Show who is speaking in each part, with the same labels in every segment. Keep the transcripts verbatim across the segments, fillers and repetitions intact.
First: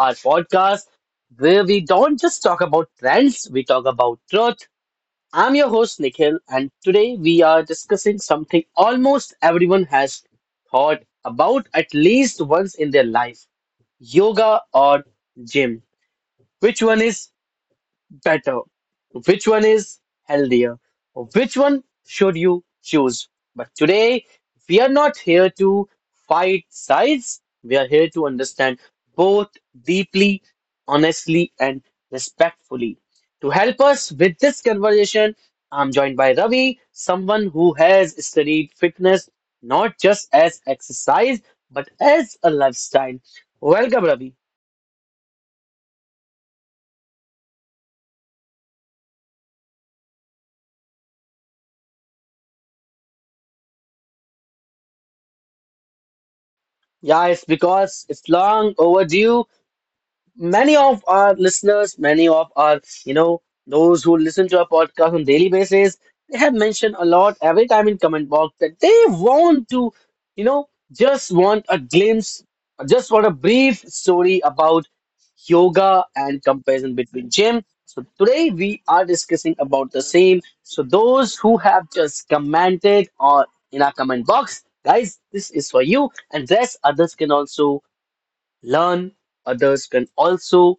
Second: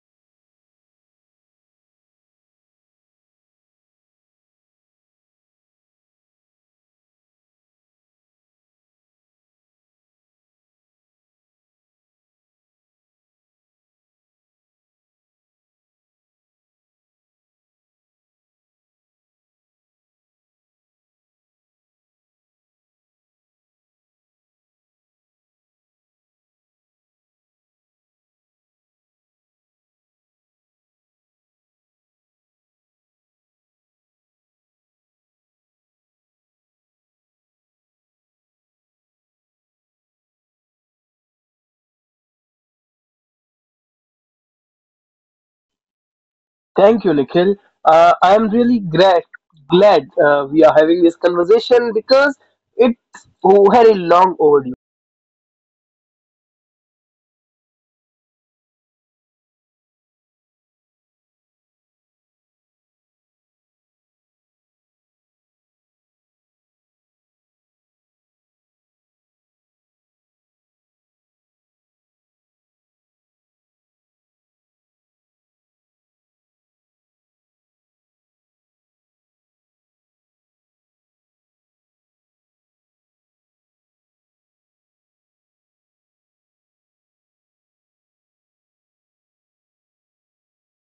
Speaker 1: our podcast where we don't just talk about trends, we talk about truth. I'm your host, Nikhil, and today we are discussing something almost everyone has thought about at least once in their life: yoga or gym. Which one is better? Which one is healthier? Or which one should you choose? But today, we are not here to fight sides. We are here to understand both deeply, honestly, and respectfully. To help us with this conversation, I'm joined by Ravi, someone who has studied fitness not just as exercise but as a lifestyle. Welcome, Ravi.
Speaker 2: Thank you, Nikhil. Uh, I am really glad glad uh, we are having this conversation because it's very long overdue.
Speaker 1: Yeah, it's because it's long overdue. Many of our listeners, many of our, you know, those who listen to our podcast on daily basis, they have mentioned a lot every time in comment box that they want to, you know, just want a glimpse, just want a brief story about yoga and comparison between gym. So today we are discussing about the same. So those who have just commented or in our comment box, guys, this is for you, and thus others can also learn, others can also,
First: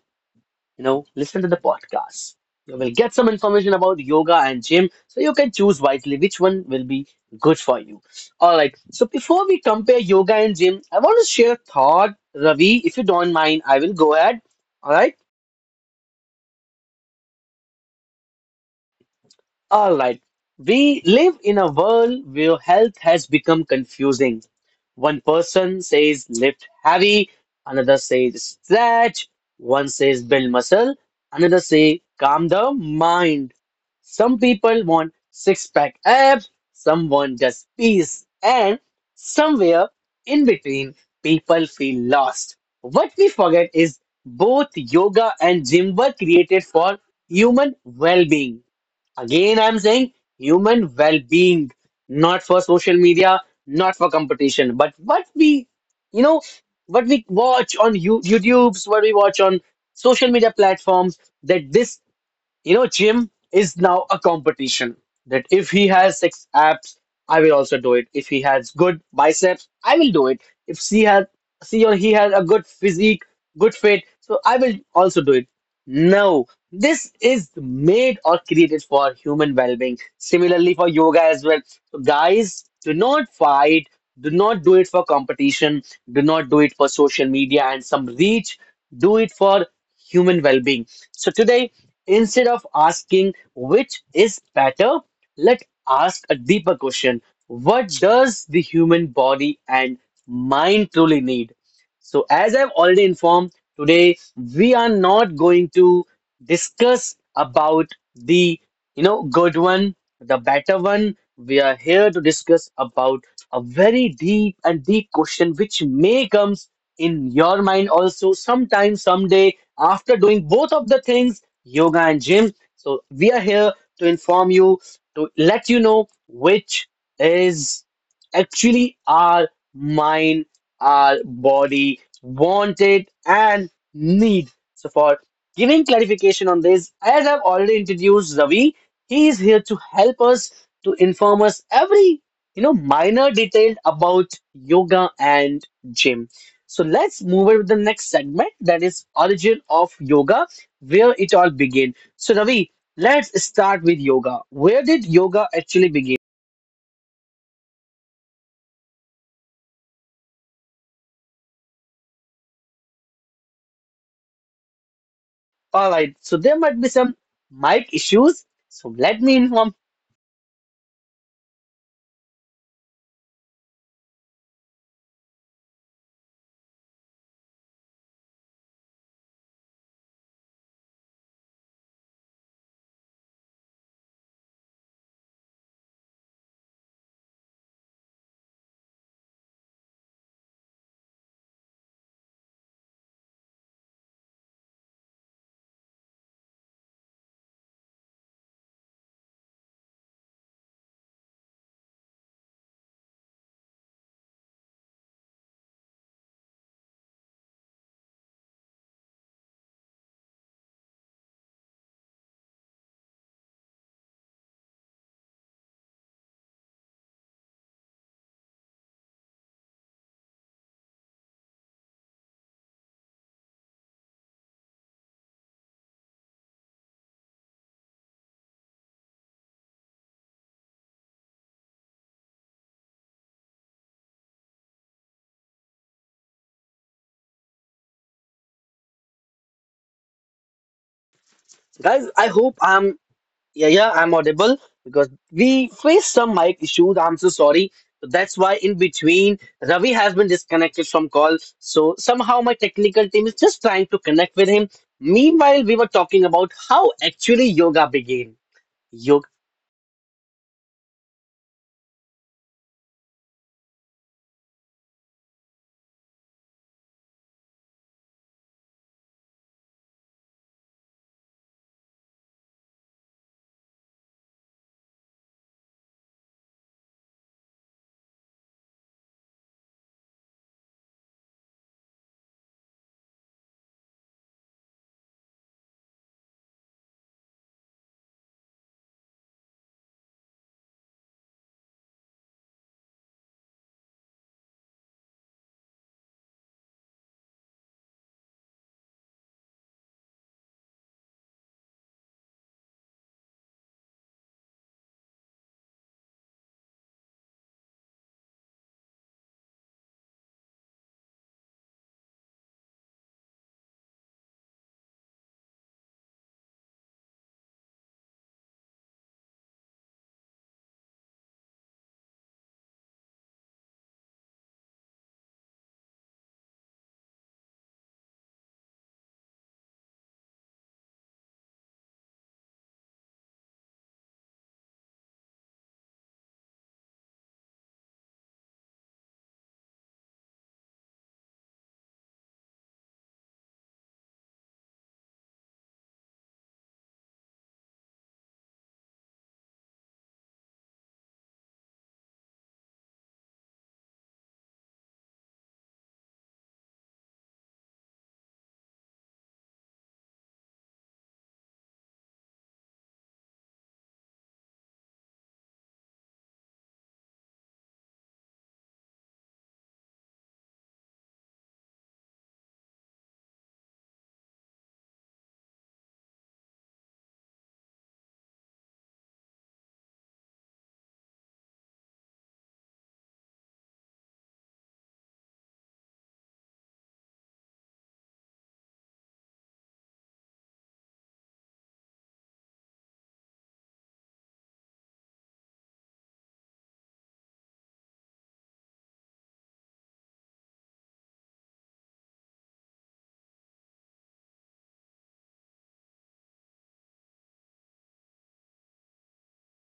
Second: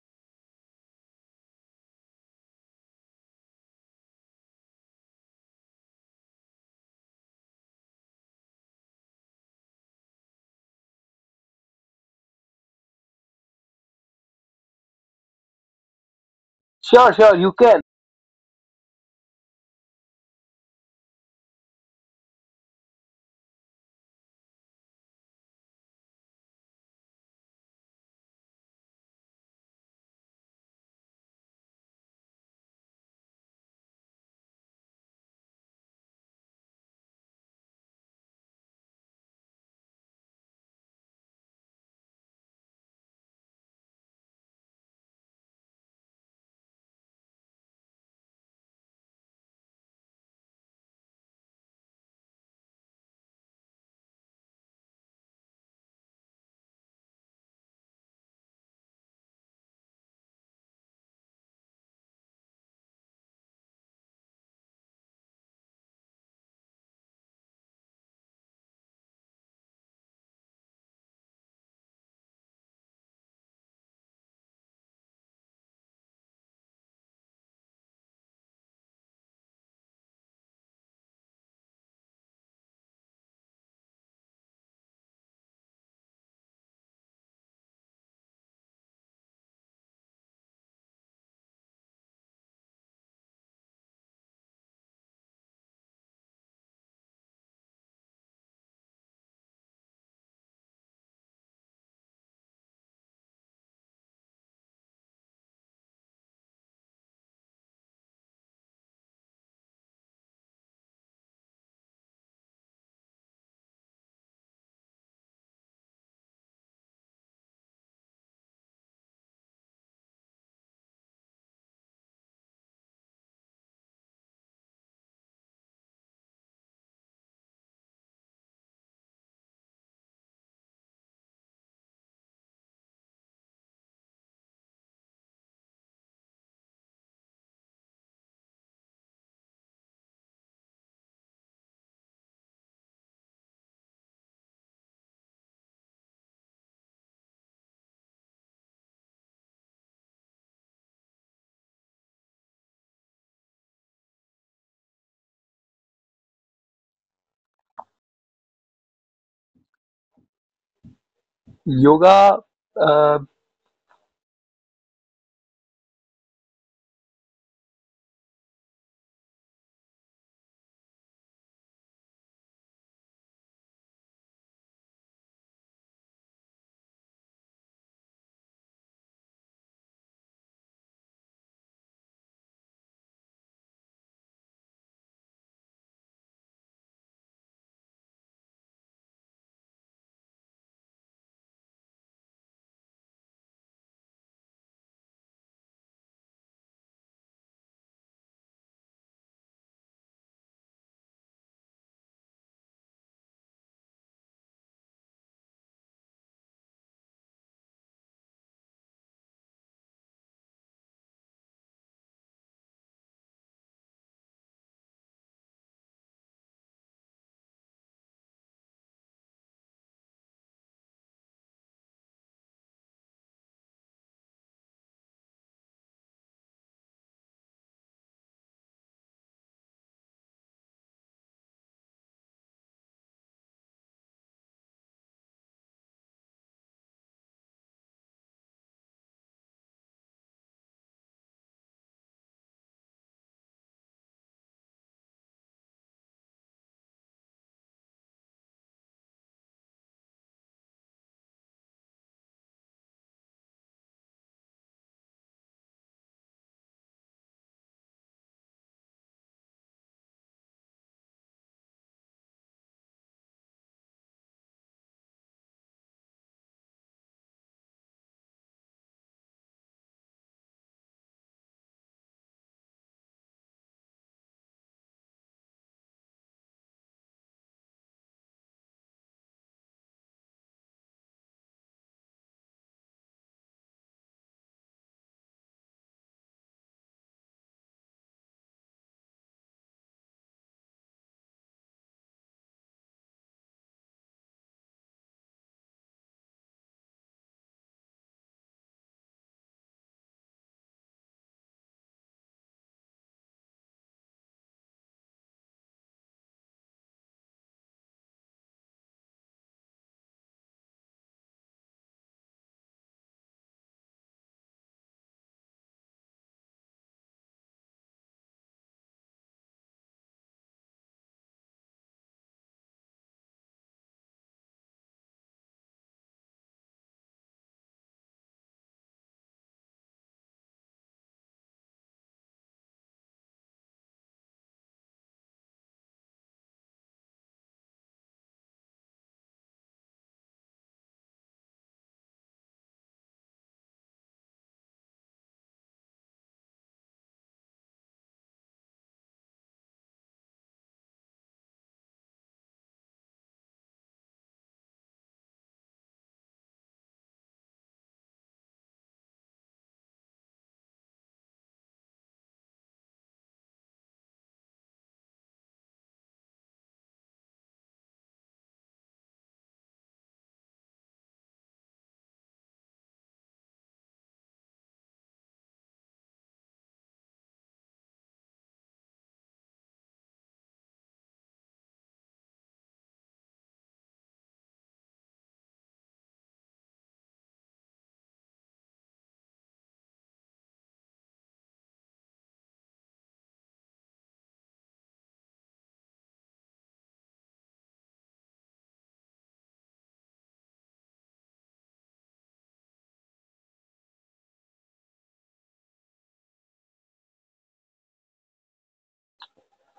Speaker 1: you know, listen to the podcast. You will get some information about yoga and gym, so you can choose wisely which one will be good for you. All right. So before we compare yoga and gym, I want to share a thought, Ravi. If you don't mind, I will go ahead. All right.
Speaker 2: Sure, sure, you can.
Speaker 1: All right. We live in a world where health has become confusing. One person says lift heavy, another says stretch, one says build muscle, another say calm the mind. Some people want six pack abs, some want just peace, and somewhere in between, people feel lost. What we forget is both yoga and gym were created for human well being. Again, I'm saying human well-being, not for social media, not for competition, but what we, you know, what we watch on you YouTube's, what we watch on social media platforms, that this you know, gym is now a competition, that if he has six abs, I will also do it. If he has good biceps, I will do it. If she has, She or he has a good physique, good fit, so I will also do it. No, this is made or created for human well-being. Similarly for yoga as well. So guys, do not fight. Do not do it for competition. Do not do it for social media and some reach. Do it for human well being. So, today, instead of asking which is better, let's ask a deeper question: what does the human body and mind truly need? So, as I've already informed, today we are not going to discuss about the you know good one, the better one. We are here to discuss about a very deep and deep question which may comes in your mind also sometime someday after doing both of the things, yoga and gym. So we are here to inform you, to let you know which is actually our mind, our body wanted and need. So for giving clarification on this, as I've already introduced Ravi, he is here to help us, to inform us every you know minor detail about yoga and gym. So let's move on to the next segment, that is origin of yoga, where it all began. So Ravi, let's start with yoga. Where did yoga actually begin?
Speaker 2: Yoga. uh,
Speaker 1: All right, so there might be some mic issues. So let me inform guys. I hope I'm. Yeah, yeah, I'm audible, because we faced some mic issues. I'm so sorry. So that's why in between Ravi has been disconnected from call. So somehow my technical team is just trying to connect with him. Meanwhile, we were talking about how actually yoga began. Yoga,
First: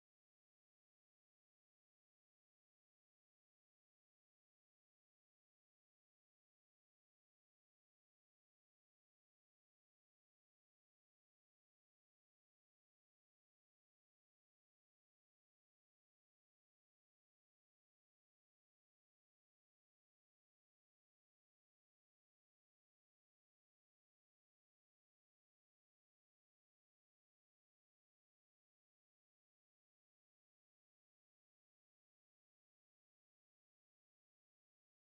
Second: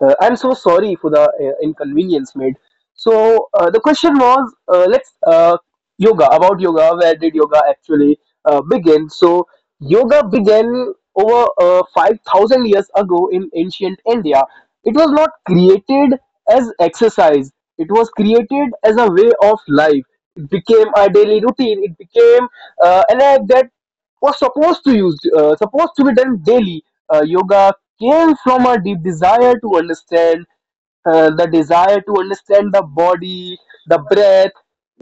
Speaker 2: Uh, I'm so sorry for the uh, inconvenience made. So uh, the question was, uh, let's uh, yoga about yoga. Where did yoga actually uh, begin? So yoga began over uh, five thousand years ago in ancient India. It was not created as exercise. It was created as a way of life. It became a daily routine. It became uh, an act that was supposed to use uh, supposed to be done daily. Uh, yoga came from a deep desire to understand, uh, the desire to understand the body, the breath,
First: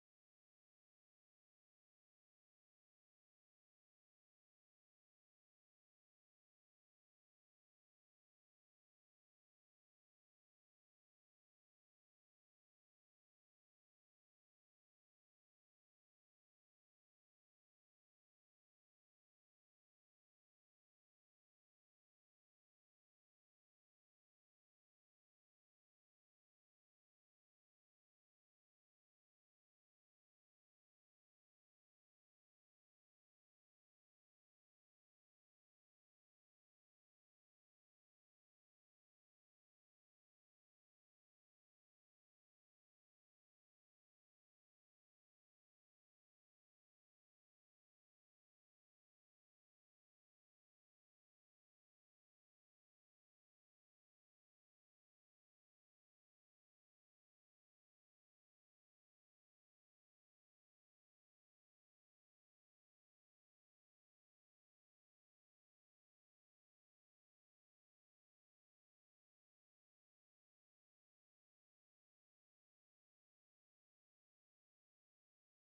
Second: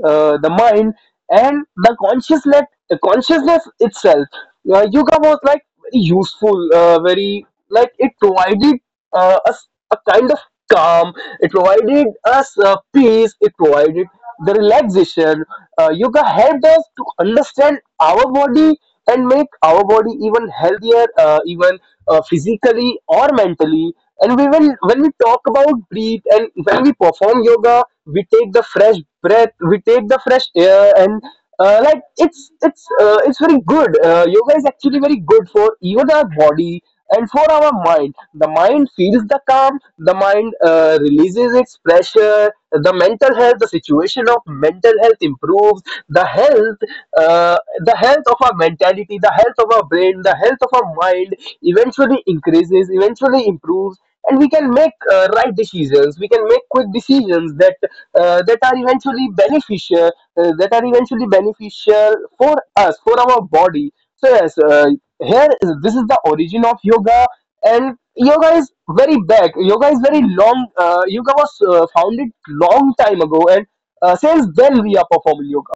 Speaker 2: uh, the mind, and the consciousness, the consciousness itself. Uh, yoga was like very useful, uh, very like it provided uh, us a kind of calm. It provided us uh, peace. It provided the relaxation. Uh, yoga helped us to understand our body and make our body even healthier, uh, even uh, physically or mentally. And we will, when we talk about breathe and when we perform yoga, we take the fresh breath, we take the fresh air, and uh, like it's it's uh, it's very good. Uh, yoga is actually very good for even our body and for our mind. The mind feels the calm, the mind uh, releases its pressure, the mental health, the situation of mental health improves. The health, uh, the health of our mentality, the health of our brain, the health of our mind eventually increases, eventually improves, and we can make uh, right decisions, we can make quick decisions that uh, that are eventually beneficial, uh, that are eventually beneficial for us, for our body. So yes, uh, here, this is the origin of yoga. And yoga is very back, yoga is very long, uh, yoga was uh, founded long time ago, and uh, since then we are performing yoga.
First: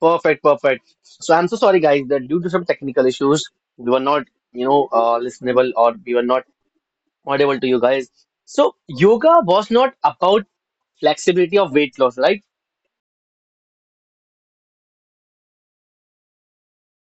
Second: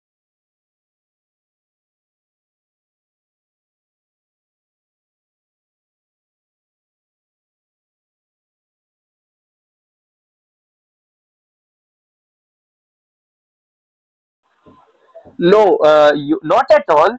Speaker 1: perfect, perfect. So I'm so sorry, guys, that due to some technical issues, we were not, you know, uh, listenable, or we were not audible to you guys. So yoga was not about flexibility of weight loss, right?
Speaker 2: No, uh, you, not at all.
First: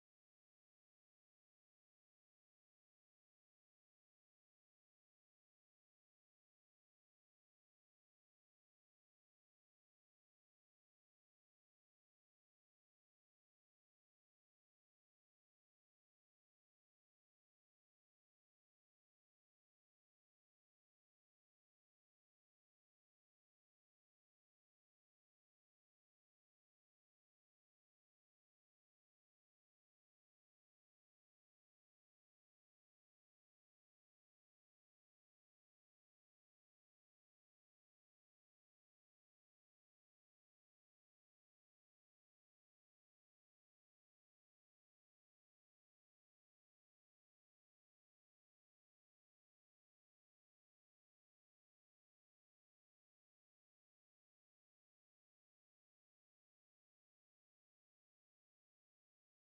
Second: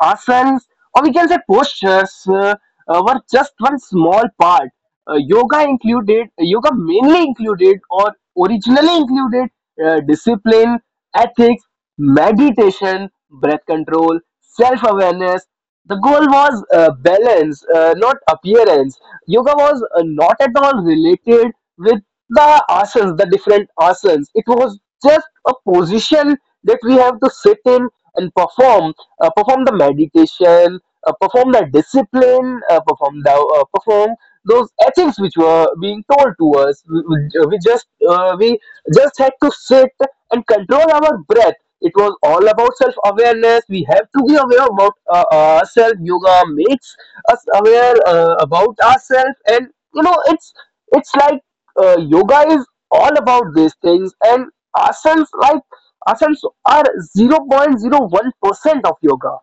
Speaker 2: Asanas, or we can say postures, uh, uh, were just one small part. Uh, yoga included, yoga mainly included, or originally included, uh, discipline, ethics, meditation, breath control, self awareness. The goal was uh, balance, uh, not appearance. Yoga was uh, not at all related with the asans, the different asans. It was just a position that we have to sit in and perform, uh, perform the meditation, uh, perform the discipline, uh, perform the uh, perform those ethics which were being told to us. We, we uh, we just uh, we just had to sit and control our breath. It was all about self-awareness. We have to be aware about uh, ourselves. Yoga makes us aware uh, about ourselves, and you know it's it's like uh, yoga is all about these things, and asanas, like asanas are zero point zero one percent of yoga.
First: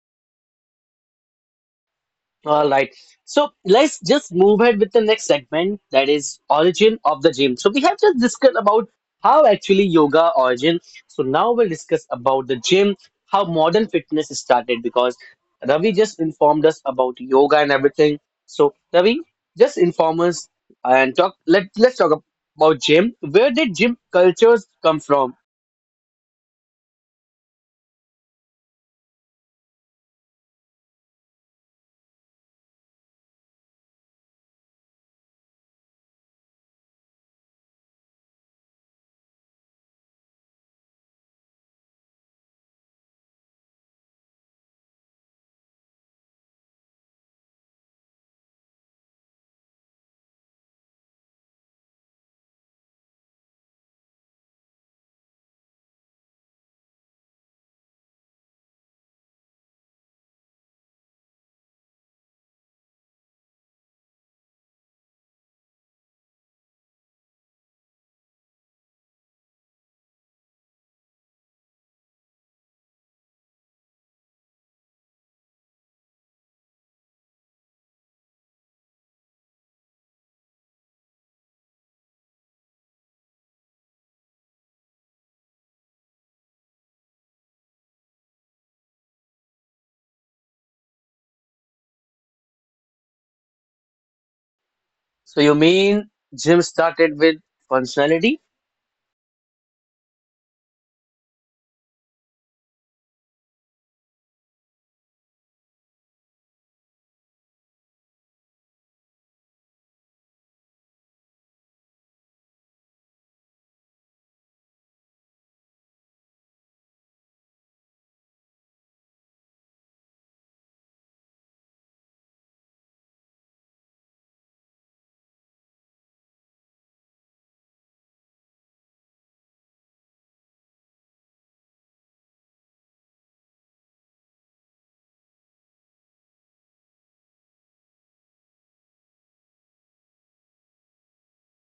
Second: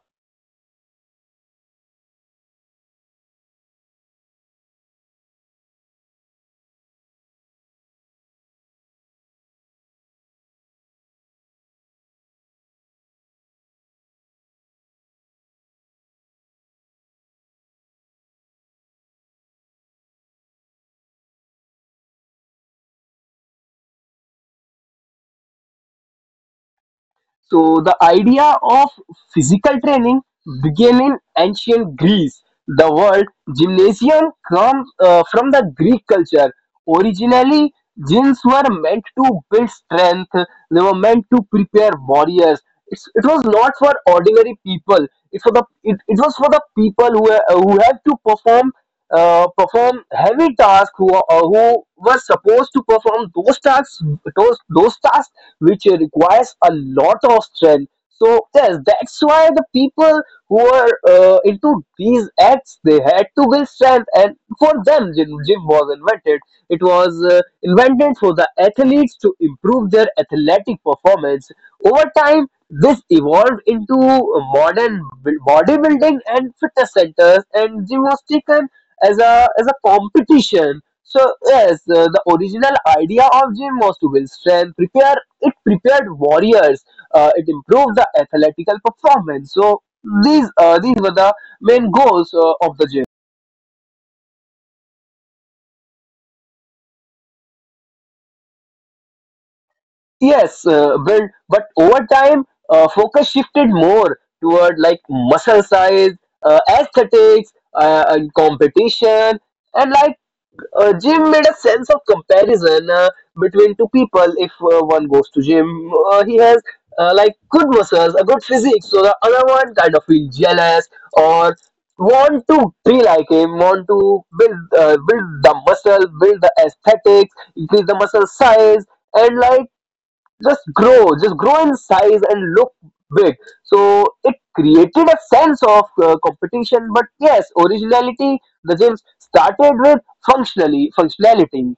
Speaker 1: All right. So let's just move ahead with the next segment, that is origin of the gym. So we have just discussed about how actually yoga origin. So now we'll discuss about the gym, how modern fitness started, because Ravi just informed us about yoga and everything. So Ravi, just inform us and talk let let's talk about gym. Where did gym cultures come from?
Speaker 2: So the idea of physical training began in ancient Greece. The word gymnasium comes uh, from the Greek culture. Originally gyms were meant to build strength, they were meant to prepare warriors. It's, it was not for ordinary people, it for the it, it was for the people who were- who had to perform, uh, perform heavy tasks, who uh, who were supposed to perform those tasks, those those tasks which requires a lot of strength. So yes, that's why the people who are uh, into these acts, they had to build strength, and for them gym, gym was invented. It was uh, invented for the athletes to improve their athletic performance. Over time this evolved into modern bu- bodybuilding and fitness centers, and gymnastics as a as a competition. So yes, uh, the original idea of gym was to build strength, prepare, it prepared warriors, uh, it improved the athletical performance. So these, uh, these were the main goals uh, of the gym.
Speaker 1: So you mean gym started with functionality?
Speaker 2: Yes, uh, build, but over time, uh, focus shifted more toward like muscle size, uh, aesthetics, uh, and competition, and like uh, gym made a sense of comparison uh, between two people. If uh, one goes to gym, uh, he has uh, like good muscles, a good physique, so the other one kind of feel jealous or want to be like him, want to build uh, build the muscle, build the aesthetics, increase the muscle size, and like just grow, just grow in size and look big. So it created a sense of uh, competition, but yes, originality. The gyms started with functionally functionality.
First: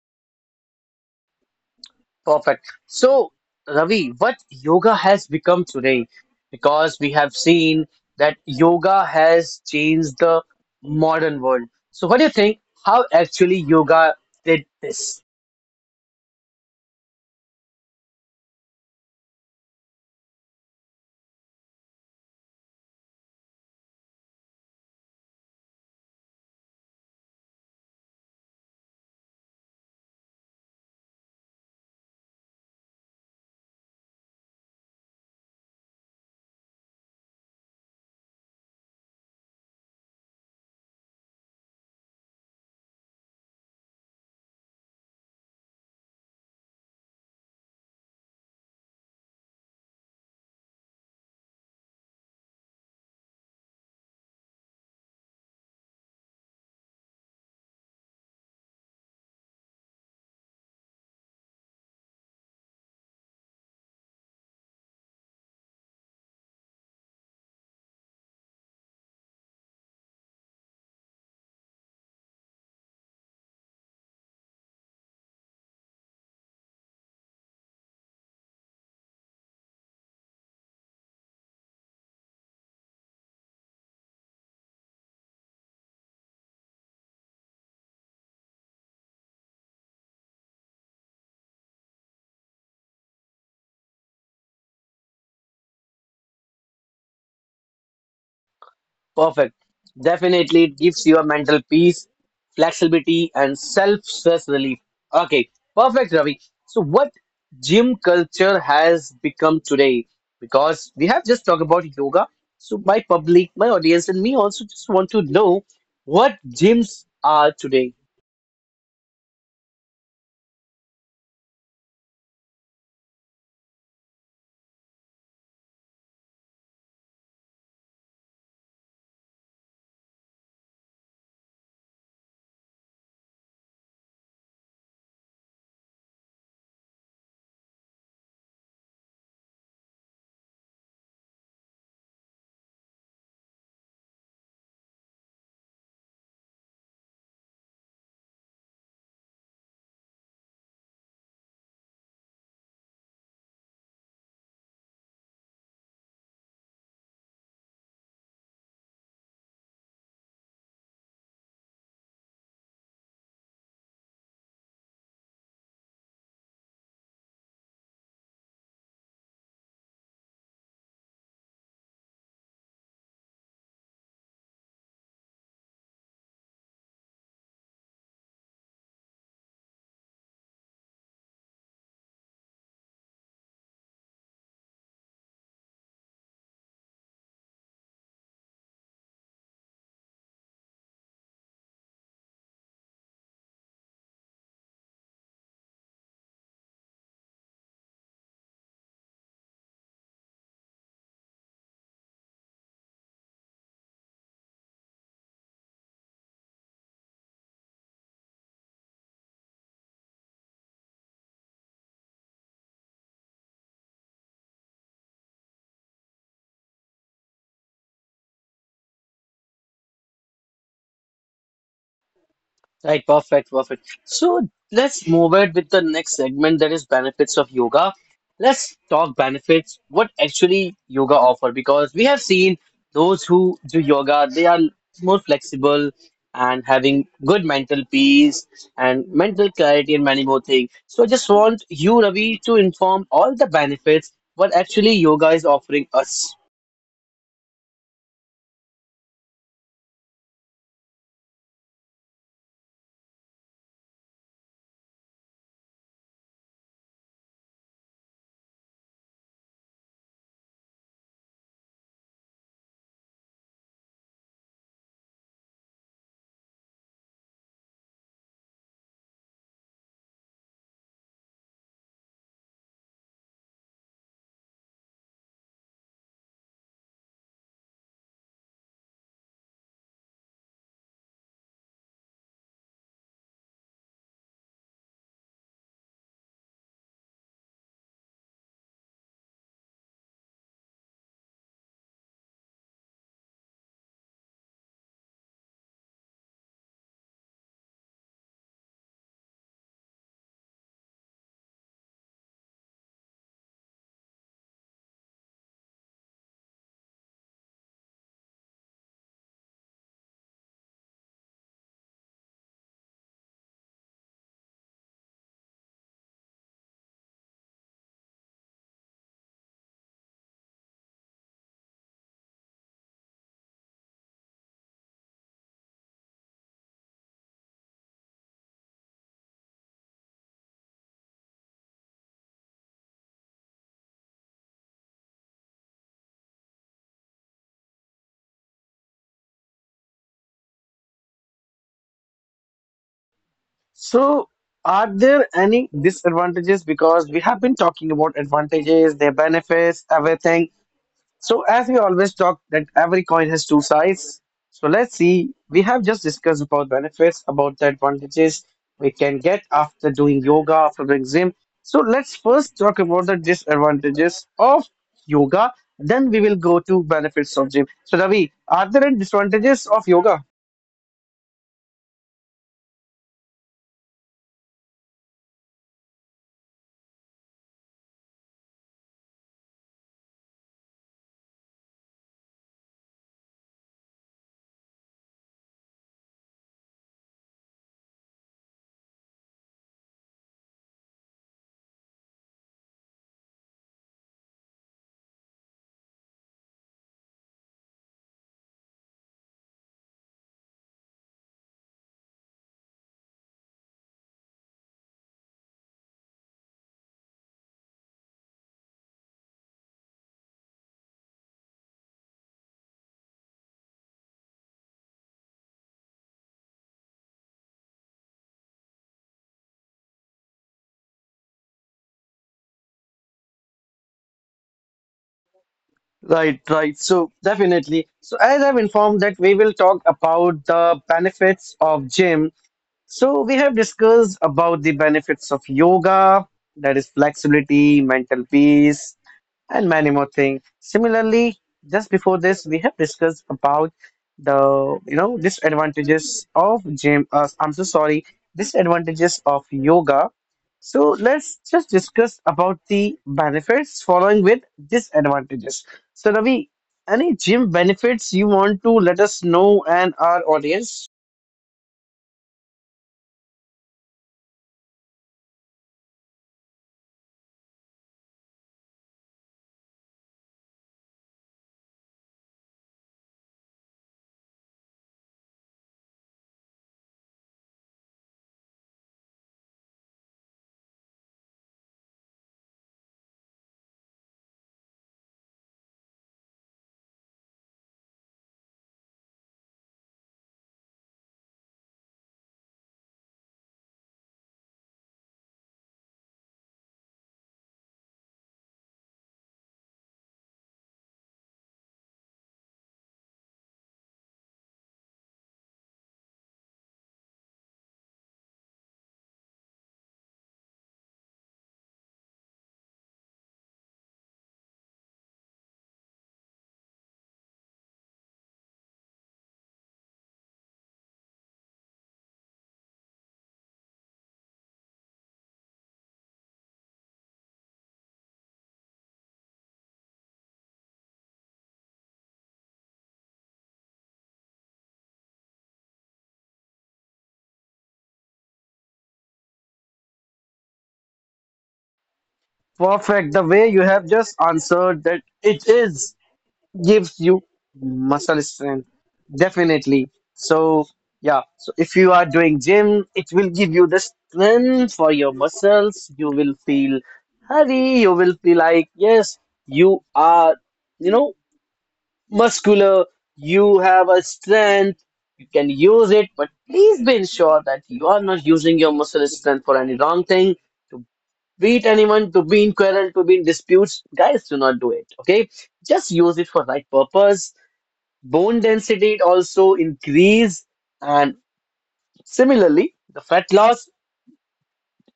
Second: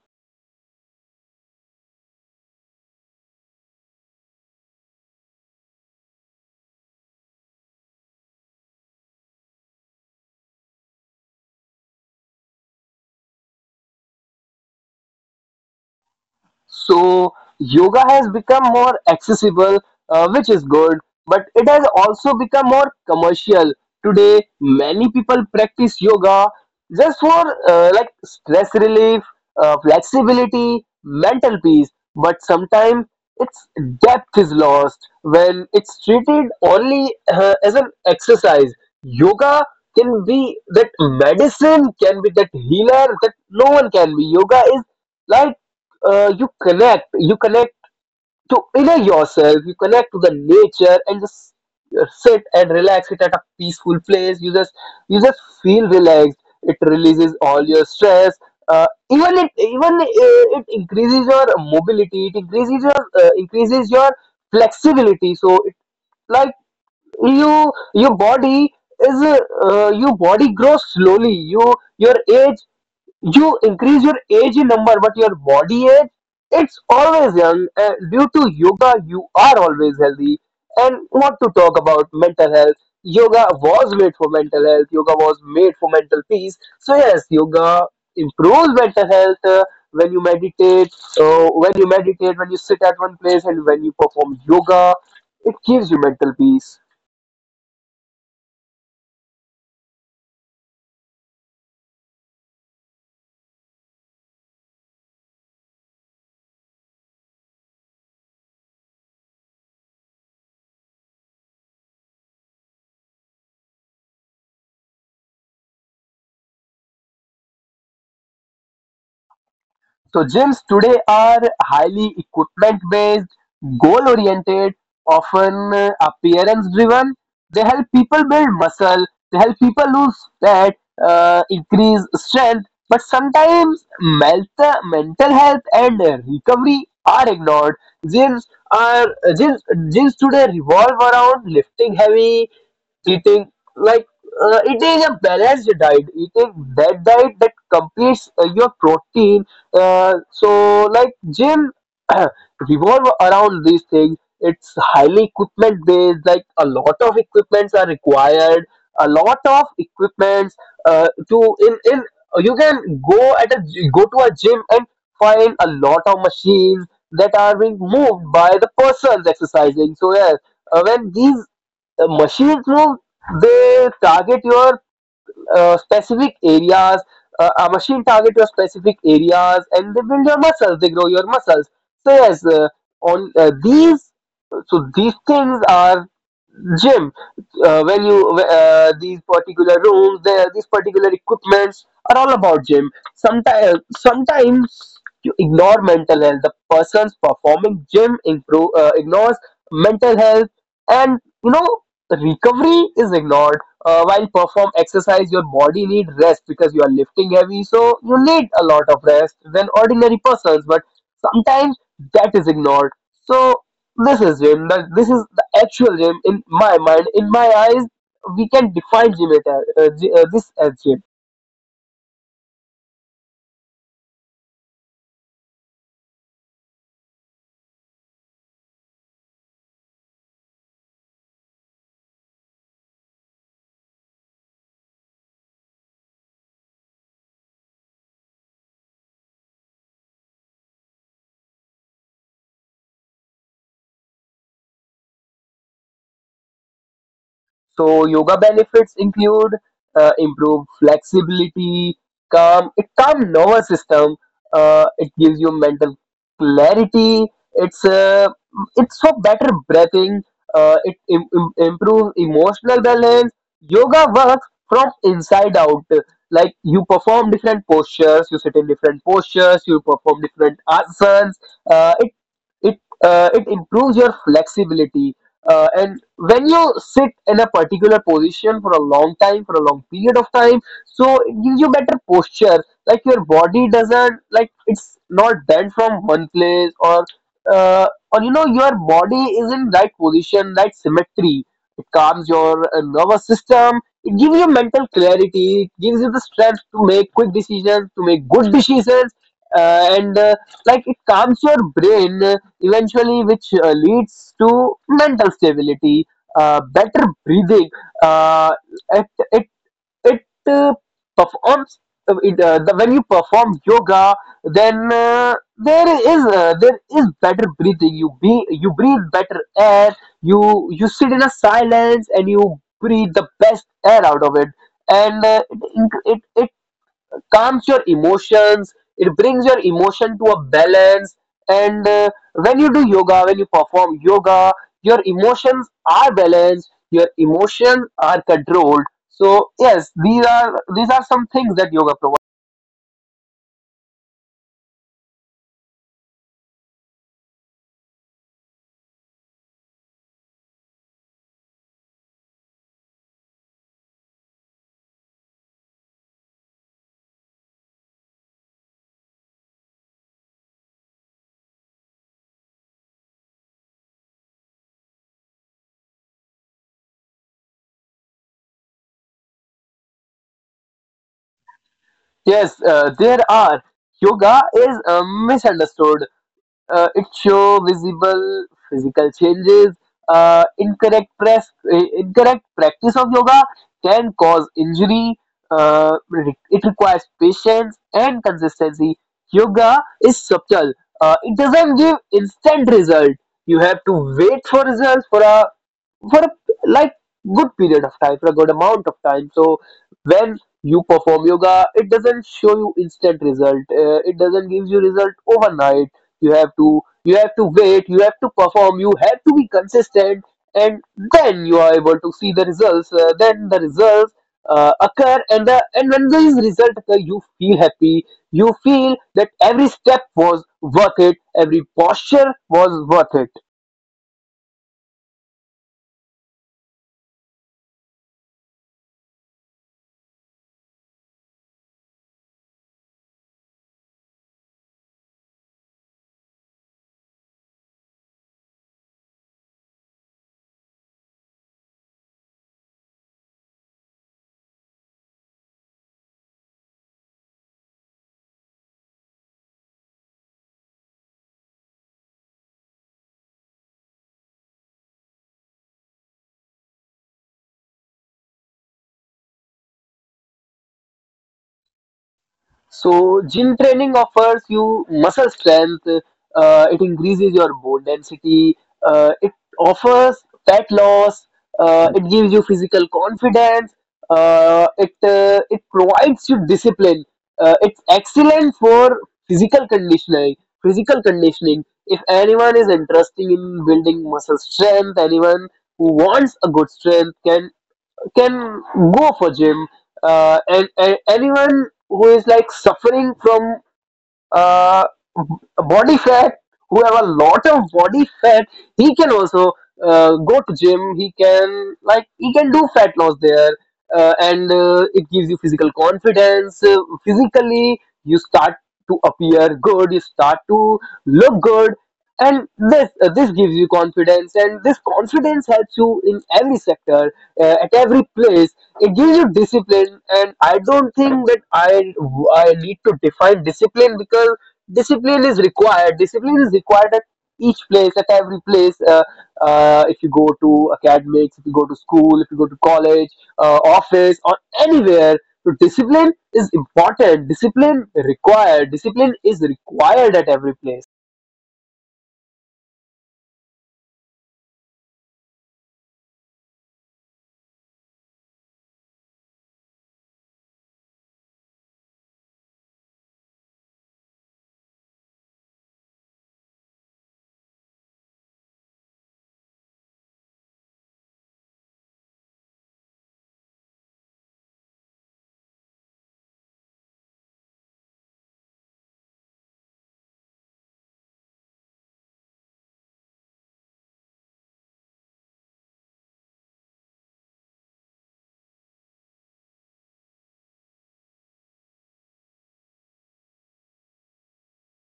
Speaker 1: Perfect. So, Ravi, what yoga has become today? Because we have seen that yoga has changed the modern world. So, what do you think? How actually yoga did this?
Speaker 2: So yoga has become more accessible, uh, which is good, but it has also become more commercial. Today, many people practice yoga just for uh, like stress relief, uh, flexibility, mental peace. But sometimes its depth is lost when it's treated only uh, as an exercise. Yoga can be that medicine, can be that healer that no one can be. Yoga is like uh, you connect, you connect to inner yourself, you connect to the nature, and just uh, sit and relax it at a peaceful place. You just, you just feel relaxed, it releases all your stress. Uh, even it even uh, it increases your mobility, it increases your uh, increases your flexibility. So it, like, you, your body is uh, uh, your body grows slowly. You, your age, you increase your age in number, but your body age, it's always young. Uh, due to yoga, you are always healthy. And what to talk about mental health? Yoga was made for mental health. Yoga was made for mental peace. So yes, yoga improves mental health uh, when you meditate. So when you meditate, when you sit at one place, and when you perform yoga, it gives you mental peace.
Speaker 1: Perfect. Definitely it gives you a mental peace, flexibility, and self-stress relief. Okay, perfect, Ravi. So what gym culture has become today? Because we have just talked about yoga. So my public, my audience, and me also just want to know what gyms are today.
Speaker 2: So gyms today are highly equipment based, goal oriented, often uh, appearance driven. They help people build muscle, they help people lose fat, uh, increase strength, but sometimes mental, mental health and uh, recovery are ignored. Gyms are gyms, gyms today revolve around lifting heavy, eating like uh, eating a balanced diet, eating that diet that completes uh, your protein. Uh, so like gym revolve around these things. It's highly equipment based, like a lot of equipments are required, a lot of equipments uh, to in in you can go at a, go to a gym, and find a lot of machines that are being moved by the persons exercising. So yeah, uh, when these uh, machines move, they target your uh, specific areas, uh, a machine target your specific areas, and they build your muscles, they grow your muscles. So yes, uh, on uh, these, so these things are gym. Uh, when you uh, these particular rooms, uh, these particular equipments are all about gym. Sometimes sometimes you ignore mental health, the person's performing gym improve, uh, ignores mental health, and you know recovery is ignored. Uh, while perform exercise, your body need rest, because you are lifting heavy, so you need a lot of rest than ordinary persons, but sometimes that is ignored. So this is gym, that this is actual gym in my mind, in my eyes. We can define gym at, uh, G- uh, this as gym.
Speaker 1: Right, perfect, perfect. So let's move it with the next segment, that is benefits of yoga. Let's talk benefits, what actually yoga offer, because we have seen those who do yoga, they are more flexible and having good mental peace and mental clarity and many more things. So I just want you, Ravi, to inform all the benefits what actually yoga is offering us.
Speaker 2: So yoga benefits include uh, improved flexibility, calm, it calm nervous system. Uh, it gives you mental clarity. It's uh, it's for better breathing. Uh, it Im- im- improves emotional balance. Yoga works from inside out. Like you perform different postures, you sit in different postures, you perform different asanas. Uh, it it uh, it improves your flexibility, uh, and when you sit in a particular position for a long time, for a long period of time, so it gives you better posture. Like your body doesn't, like it's not bent from one place, or uh, or you know your body is in right position, right symmetry. It calms your uh, nervous system. It gives you mental clarity. It gives you the strength to make quick decisions, to make good decisions, uh, and uh, like it calms your brain uh, eventually, which uh, leads to mental stability, uh, better breathing. Uh, it, it it uh, performs uh, it, uh, the, When you perform yoga, then uh, there is uh, there is better breathing. You be, you breathe better air, you you sit in a silence and you breathe the best air out of it. And uh, it, inc- it calms your emotions, it brings your emotion to a balance. And uh, when you do yoga, when you perform yoga, your emotions are balanced, your emotions are controlled. So yes, these are these are some things that yoga provides.
Speaker 1: So, are there any disadvantages? Because we have been talking about advantages, their benefits, everything. So, as we always talk, that every coin has two sides. So, let's see. We have just discussed about benefits, about the advantages we can get after doing yoga, after doing gym. So, let's first talk about the disadvantages of yoga. Then we will go to benefits of gym. So, Ravi, are there any disadvantages of yoga?
Speaker 2: Yes, uh, there are. Yoga is uh, misunderstood, uh, it show visible physical changes. Uh, incorrect press, uh, incorrect practice of yoga can cause injury. Uh, re- it requires patience and consistency. Yoga is subtle. Uh, it doesn't give instant result. You have to wait for results for a for a like good period of time, for a good amount of time. So when you perform yoga, it doesn't show you instant result. Uh, it doesn't give you result overnight. you have to you have to wait, you have to perform, you have to be consistent, and then you are able to see the results uh, then the results uh, occur. And the and when these results occur, you feel happy. You feel that every step was worth it, every posture was worth it.
Speaker 1: Right, right. So definitely. So as I've informed that we will talk about the benefits of gym. So we have discussed about the benefits of yoga, that is flexibility, mental peace, and many more things. Similarly, just before this, we have discussed about the you know disadvantages of gym. Uh, I'm so sorry, disadvantages of yoga. So let's just discuss about the benefits following with disadvantages. So Ravi, any gym benefits you want to let us know and our audience?
Speaker 2: So gym training offers you muscle strength, uh, it increases your bone density, uh, it offers fat loss, uh, it gives you physical confidence, uh, it uh, it provides you discipline. Uh, it's excellent for physical conditioning. Physical conditioning. If anyone is interested in building muscle strength, anyone who wants a good strength can can go for gym. Uh, and, and anyone who is like suffering from uh, b- body fat, who have a lot of body fat, he can also uh, go to gym. He can like he can do fat loss there. Uh, and uh, it gives you physical confidence. Uh, physically you start to appear good, you start to look good, and this uh, this gives you confidence, and this confidence helps you in every sector, uh, at every place. It gives you discipline, and I don't think that i i need to define discipline, because discipline is required. Discipline is required at each place, at every place uh, uh, If you go to academics, if you go to school, if you go to college, uh, office or anywhere, so discipline is important. Discipline required. Discipline is required at every place.
Speaker 1: Perfect. The way you have just answered that it is gives you muscle strength, definitely. So yeah, so if you are doing gym, it will give you the strength for your muscles. You will feel heavy, you will feel like yes, you are, you know muscular, you have a strength, you can use it, but please be sure that you are not using your muscle strength for any wrong thing, to beat anyone, to be in quarrel, to be in disputes. Guys, do not do it. Okay, just use it for right purpose. Bone density also increase, and similarly, the fat loss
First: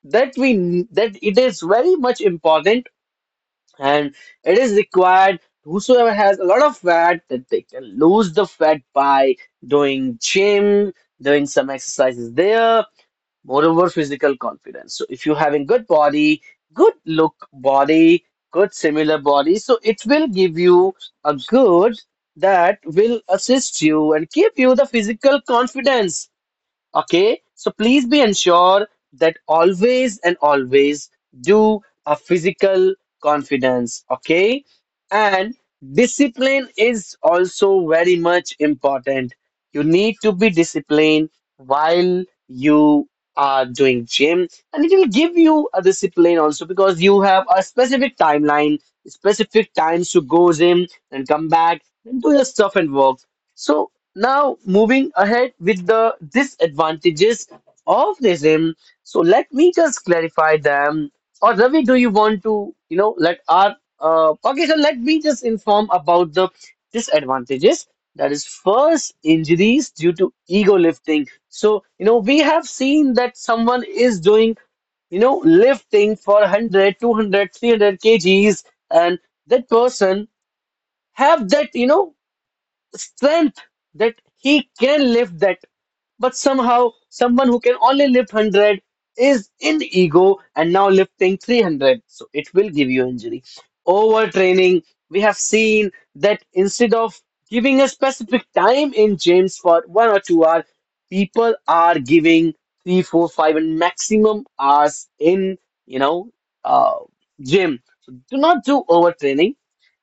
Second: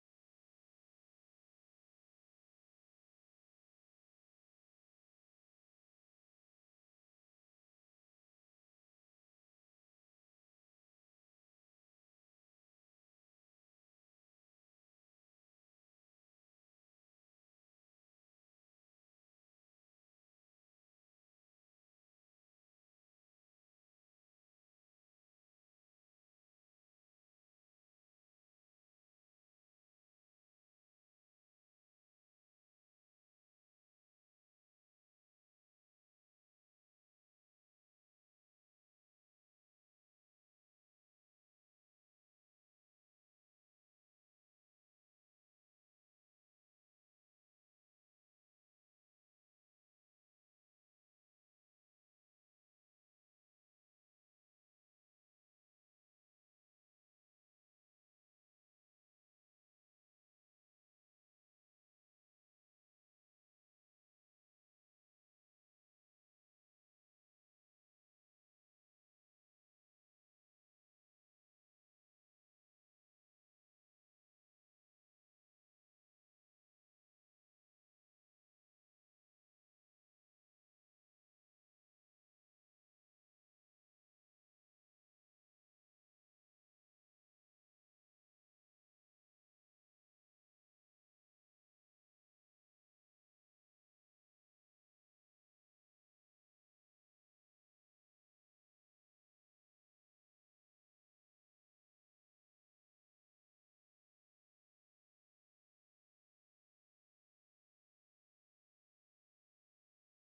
Speaker 1: that we that it is very much important and it is required. Whosoever has a lot of fat, that they can lose the fat by doing gym, doing some exercises there. Moreover, physical confidence. So if you're having good body, good look body, good similar body, so it will give you a good that will assist you and give you the physical confidence. Okay, so please be ensure that always and always do a physical confidence. Okay, and discipline is also very much important. You need to be disciplined while you are doing gym, and it will give you a discipline also because you have a specific timeline, specific times to go gym and come back and do your stuff and work. So now moving ahead with the disadvantages of racism. So let me just clarify them. Or Ravi, do you want to, you know, let our uh, okay, so let me just inform about the disadvantages. That is first injuries due to ego lifting. So, you know, we have seen that someone is doing, you know, lifting for one hundred, two hundred, three hundred kgs, and that person have that, you know, strength that he can lift that, but somehow someone who can only lift one hundred is in ego and now lifting three hundred, so it will give you injury. Overtraining: we have seen that instead of giving a specific time in gyms for one or two hours, people are giving three four five and maximum hours in you know uh, gym. So do not do overtraining.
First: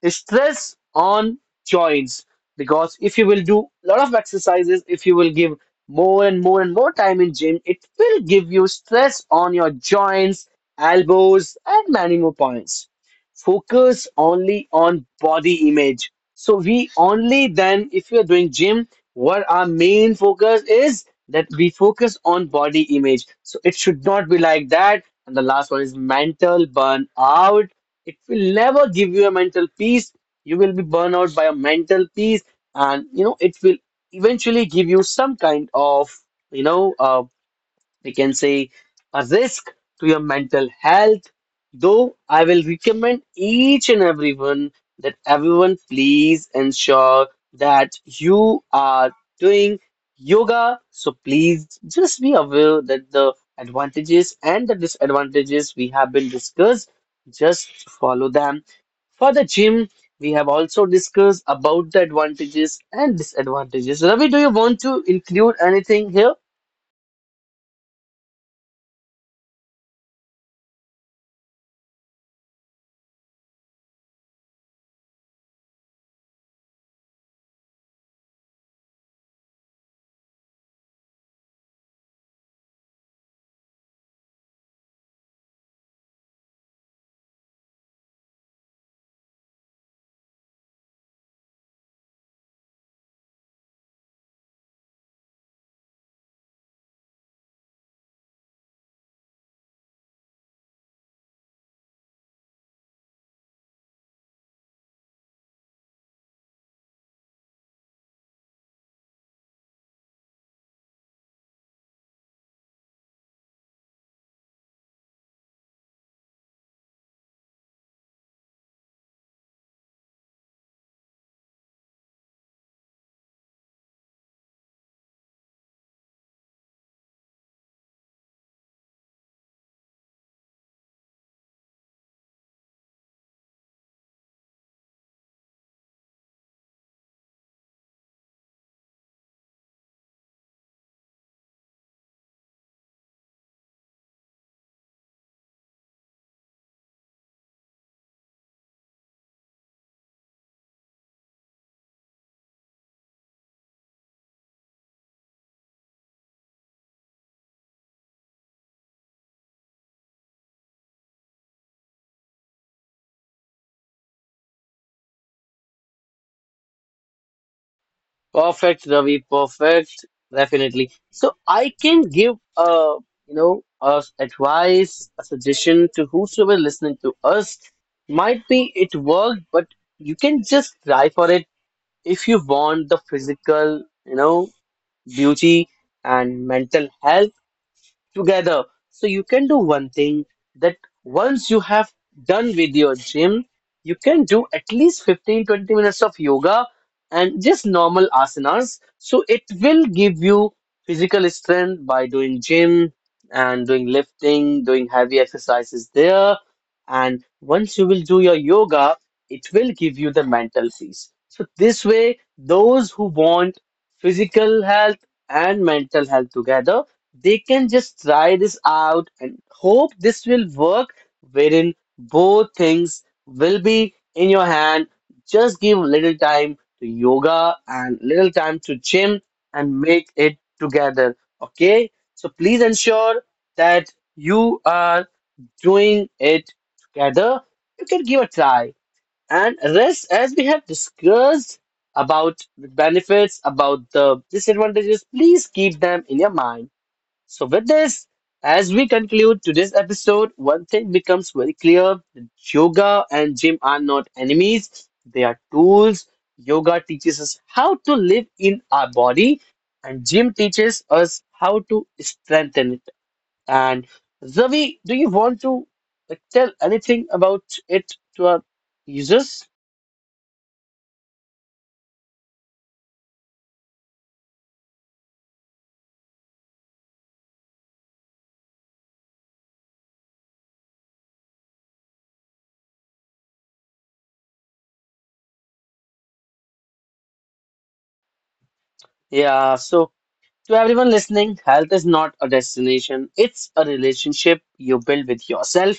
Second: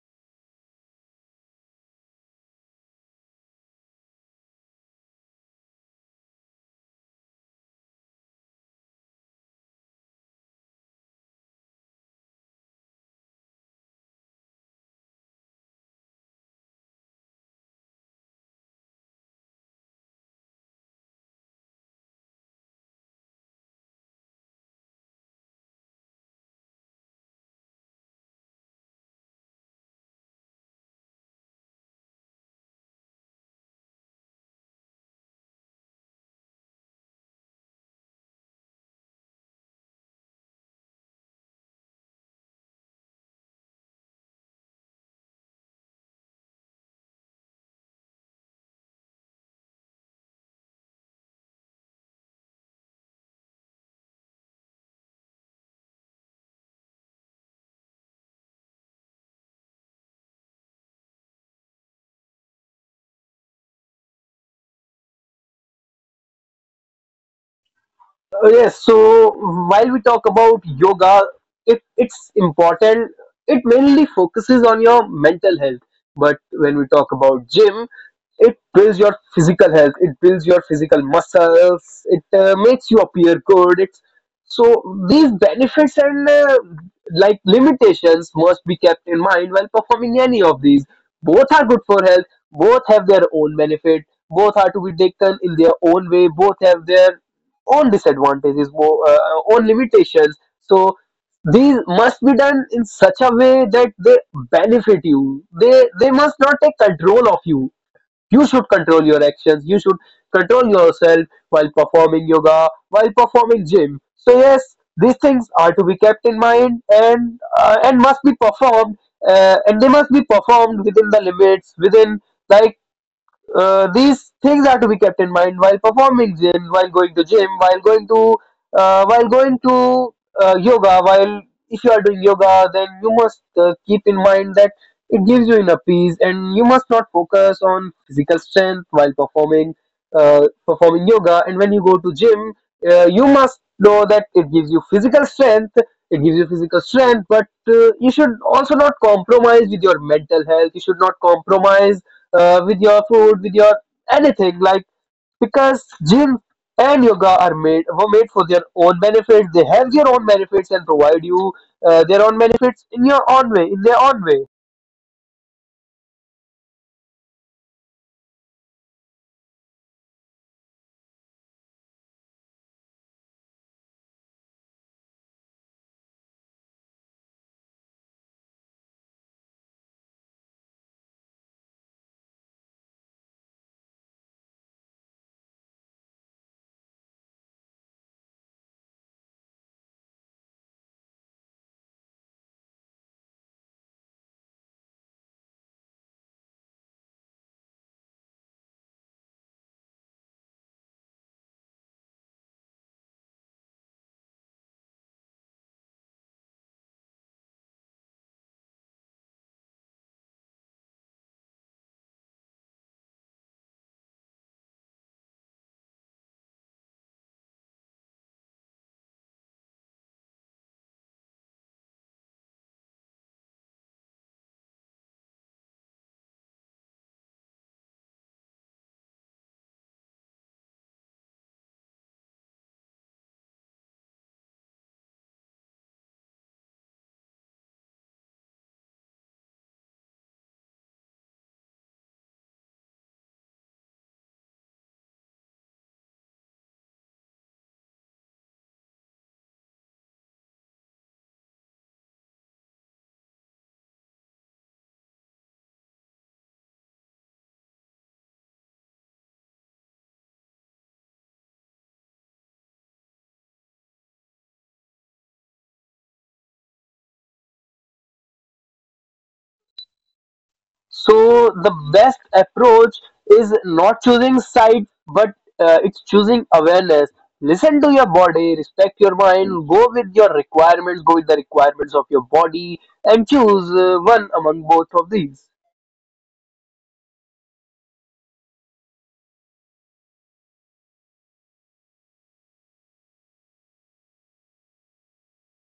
Speaker 1: Stress on joints, because if you will do a lot of exercises, if you will give more and more and more time in gym, it will give you stress on your joints, elbows and many more points. Focus only on body image. So we only then, if we are doing gym, what our main focus is that we focus on body image. So it should not be like that. And the last one is mental burnout. It will never give you a mental peace. You will be burned out by a mental peace, and you know it will eventually give you some kind of, you know uh we can say, a risk to your mental health. Though I will recommend each and everyone that everyone please ensure that you are doing yoga. So please just be aware that the advantages and the disadvantages we have been discussed, just follow them. For the gym, we have also discussed about the advantages and disadvantages. Ravi, do you want to include anything here?
Speaker 2: Uh, Yes, so while we talk about yoga, it, it's important. It mainly focuses on your mental health. But when we talk about gym, it builds your physical health. It builds your physical muscles. It uh, makes you appear good. It's, so these benefits and uh, like limitations must be kept in mind while performing any of these. Both are good for health. Both have their own benefit. Both are to be taken in their own way. Both have their own disadvantages, more uh, own limitations. So these must be done in such a way that they benefit you. They they must not take control of you. You should control your actions. You should control yourself while performing yoga, while performing gym. So yes, these things are to be kept in mind, and uh, and must be performed uh, and they must be performed within the limits, within like uh, these things are to be kept in mind while performing gyms, while going to gym, while going to uh, while going to uh, yoga. While if you are doing yoga, then you must uh, keep in mind that it gives you inner peace, and you must not focus on physical strength while performing uh, performing yoga. And when you go to gym, uh, you must know that it gives you physical strength. It gives you physical strength, but uh, you should also not compromise with your mental health. You should not compromise uh, with your food, with your anything. Like because gym and yoga are made were made for their own benefits. They have their own benefits and provide you uh, their own benefits in your own way, in their own way.
Speaker 1: Perfect, Ravi. Perfect, definitely. So I can give a, you know a advice, a suggestion to whosoever listening to us. Might be it worked, but you can just try for it if you want the physical, you know, beauty and mental health together. So you can do one thing, that once you have done with your gym, you can do at least fifteen, twenty minutes of yoga and just normal asanas. So it will give you physical strength by doing gym and doing lifting, doing heavy exercises there. And once you will do your yoga, it will give you the mental peace. So this way, those who want physical health and mental health together, they can just try this out and hope this will work, wherein both things will be in your hand. Just give little time to yoga and little time to gym and make it together. Okay? So please ensure that you are doing it together. You can give a try. And rest, as we have discussed about the benefits, about the disadvantages, please keep them in your mind. So, with this, as we conclude today's episode, one thing becomes very clear: yoga and gym are not enemies, they are tools. Yoga teaches us how to live in our body, and gym teaches us how to strengthen it. And Ravi, do you want to, like, tell anything about it to our users?
Speaker 2: So the best approach is not choosing side, but uh, it's choosing awareness. Listen to your body, respect your mind, go with your requirements, go with the requirements of your body, and choose uh, one among both of these.
Speaker 1: Yeah, so to everyone listening, health is not a destination, it's a relationship you build with yourself.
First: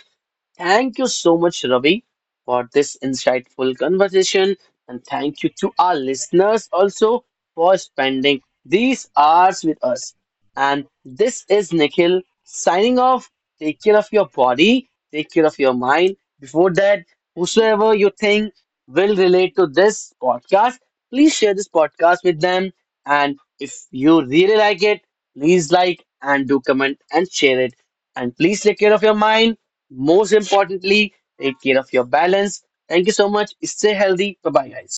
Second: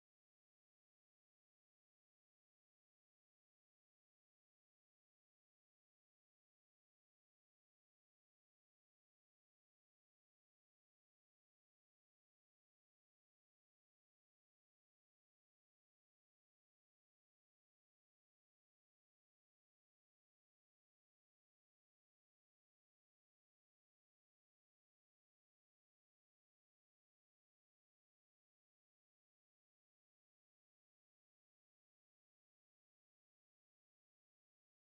Speaker 1: Thank you so much, Ravi, for this insightful conversation. And thank you to our listeners also for spending these hours with us. And this is Nikhil signing off. Take care of your body, take care of your mind. Before that, whosoever you think will relate to this podcast, please share this podcast with them. And if you really like it, please like and do comment and share it. And please take care of your mind. Most importantly, take care of your balance. Thank you so much. Stay healthy. Bye bye, guys.